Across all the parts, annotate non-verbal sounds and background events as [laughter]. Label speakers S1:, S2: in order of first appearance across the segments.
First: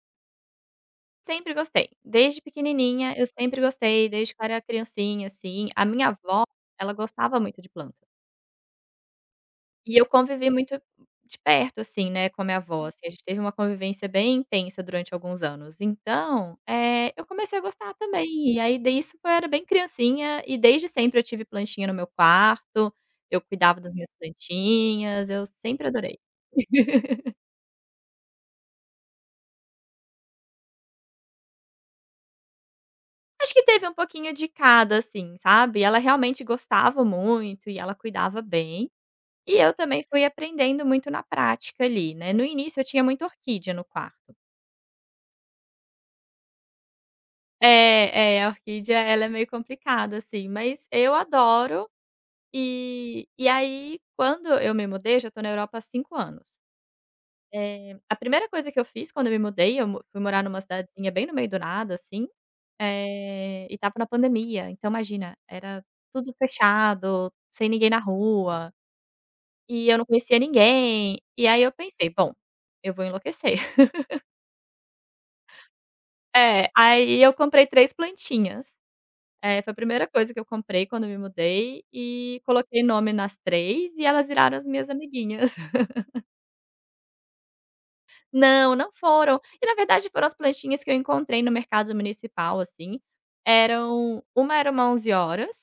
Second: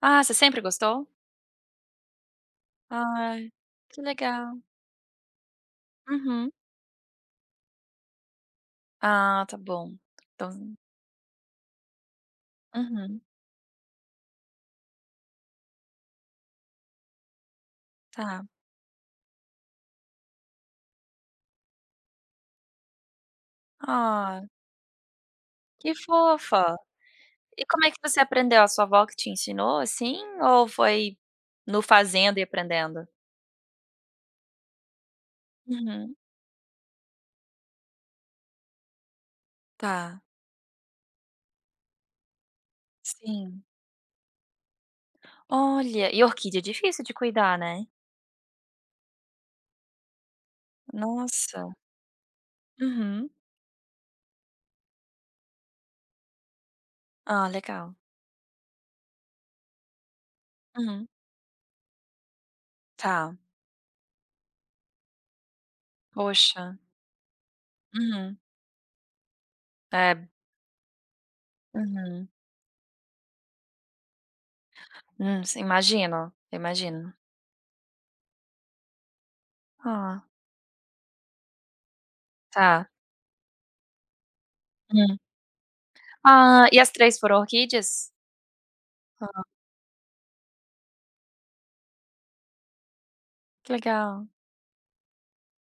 S1: Ah, você sempre gostou?
S2: Sempre gostei. Desde pequenininha eu
S1: Ai,
S2: sempre
S1: que
S2: gostei, desde que eu
S1: legal.
S2: era criancinha, assim, a minha vó
S1: Uhum.
S2: ela gostava muito de planta.
S1: Ah, tá bom,
S2: E eu convivi
S1: então
S2: muito de perto, assim, né, com a minha vó, assim, a
S1: Uhum.
S2: gente teve uma convivência bem intensa durante alguns anos então, eh, eu comecei a gostar
S1: Tá.
S2: também. E aí disso eu era bem criancinha e desde sempre eu tive plantinha no meu quarto, eu cuidava das minhas
S1: Ah!
S2: plantinhas, eu sempre
S1: Que
S2: adorei.
S1: fofa!
S2: [laughs]
S1: E como é que você aprendeu, a sua vó que te ensinou, assim, ou foi no fazendo e aprendendo?
S2: Acho que teve um pouquinho de cada, assim, sabe. E ela
S1: Uhum.
S2: realmente gostava muito e ela cuidava bem, e eu também
S1: Tá.
S2: fui aprendendo muito na prática ali, né. No início eu tinha muita
S1: Sim.
S2: orquídea no quarto
S1: Olha, e orquídea é difícil de cuidar, né.
S2: É, é, a orquídea ela é meio complicada sim, mas eu
S1: Nossa!
S2: adoro. E
S1: Uhum.
S2: e aí quando eu me mudei, eu já estou na Europa há 5 anos,
S1: Ah, legal.
S2: eh, a primeira coisa que eu fiz quando eu me mudei, eu mo fui morar numa
S1: Uhum.
S2: cidadezinha bem no meio do nada, assim,
S1: Tá.
S2: eh, e estava na pandemia. Então imagina, era tudo
S1: Poxa.
S2: fechado, sem ninguém na
S1: Uhum.
S2: rua e eu não
S1: É.
S2: conhecia ninguém, e aí eu pensei:
S1: Uhum.
S2: "Bom, eu vou enlouquecer". [laughs]
S1: Hum, si imagino,
S2: É,
S1: imagino.
S2: aí eu comprei 3 plantinhas. Eh, foi a primeira
S1: Ah.
S2: coisa que eu comprei quando eu me mudei e coloquei
S1: Tá.
S2: nome nas 3 e elas viraram as minhas
S1: Hum.
S2: amiguinhas. [laughs]
S1: Ah, e as 3 foram orquídeas?
S2: Não, não foram.
S1: Hã.
S2: E na verdade foram as plantinhas que eu encontrei no mercado municipal, assim,
S1: Que
S2: eram
S1: legal.
S2: uma era uma onze-horas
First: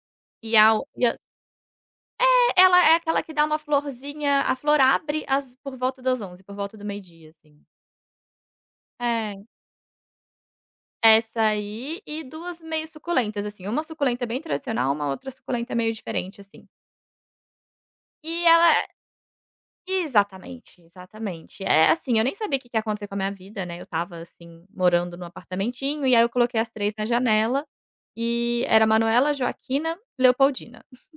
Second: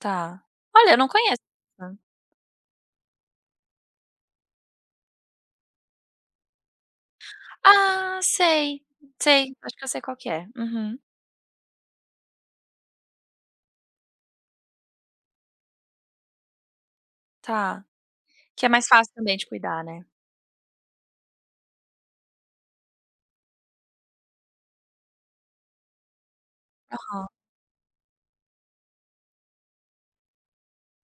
S1: Tá.
S2: e a o
S1: Olha, eu
S2: e
S1: não
S2: a
S1: conheço sa
S2: É, ela é aquela que dá uma florzinha, a flor abre às por volta das 11h, por volta do meio dia, assim.
S1: Ah, sei,
S2: É.
S1: sei, acho que eu sei qual que é, uhum.
S2: Essa aí e 2 meio suculentas, assim. Uma suculenta bem tradicional, uma outra suculenta meio diferente, assim.
S1: Tá.
S2: E
S1: Que é
S2: ela
S1: mais
S2: é
S1: fácil também de cuidar, né.
S2: exatamente, exatamente. Eh, assim, eu nem sabia o que que ia acontecer com a minha vida, né, eu estava, assim, morando no apartamentinho e aí eu coloquei as 3 na
S1: Aham.
S2: janela, e era Manuela, Joaquina, Leopoldina. [chuckles]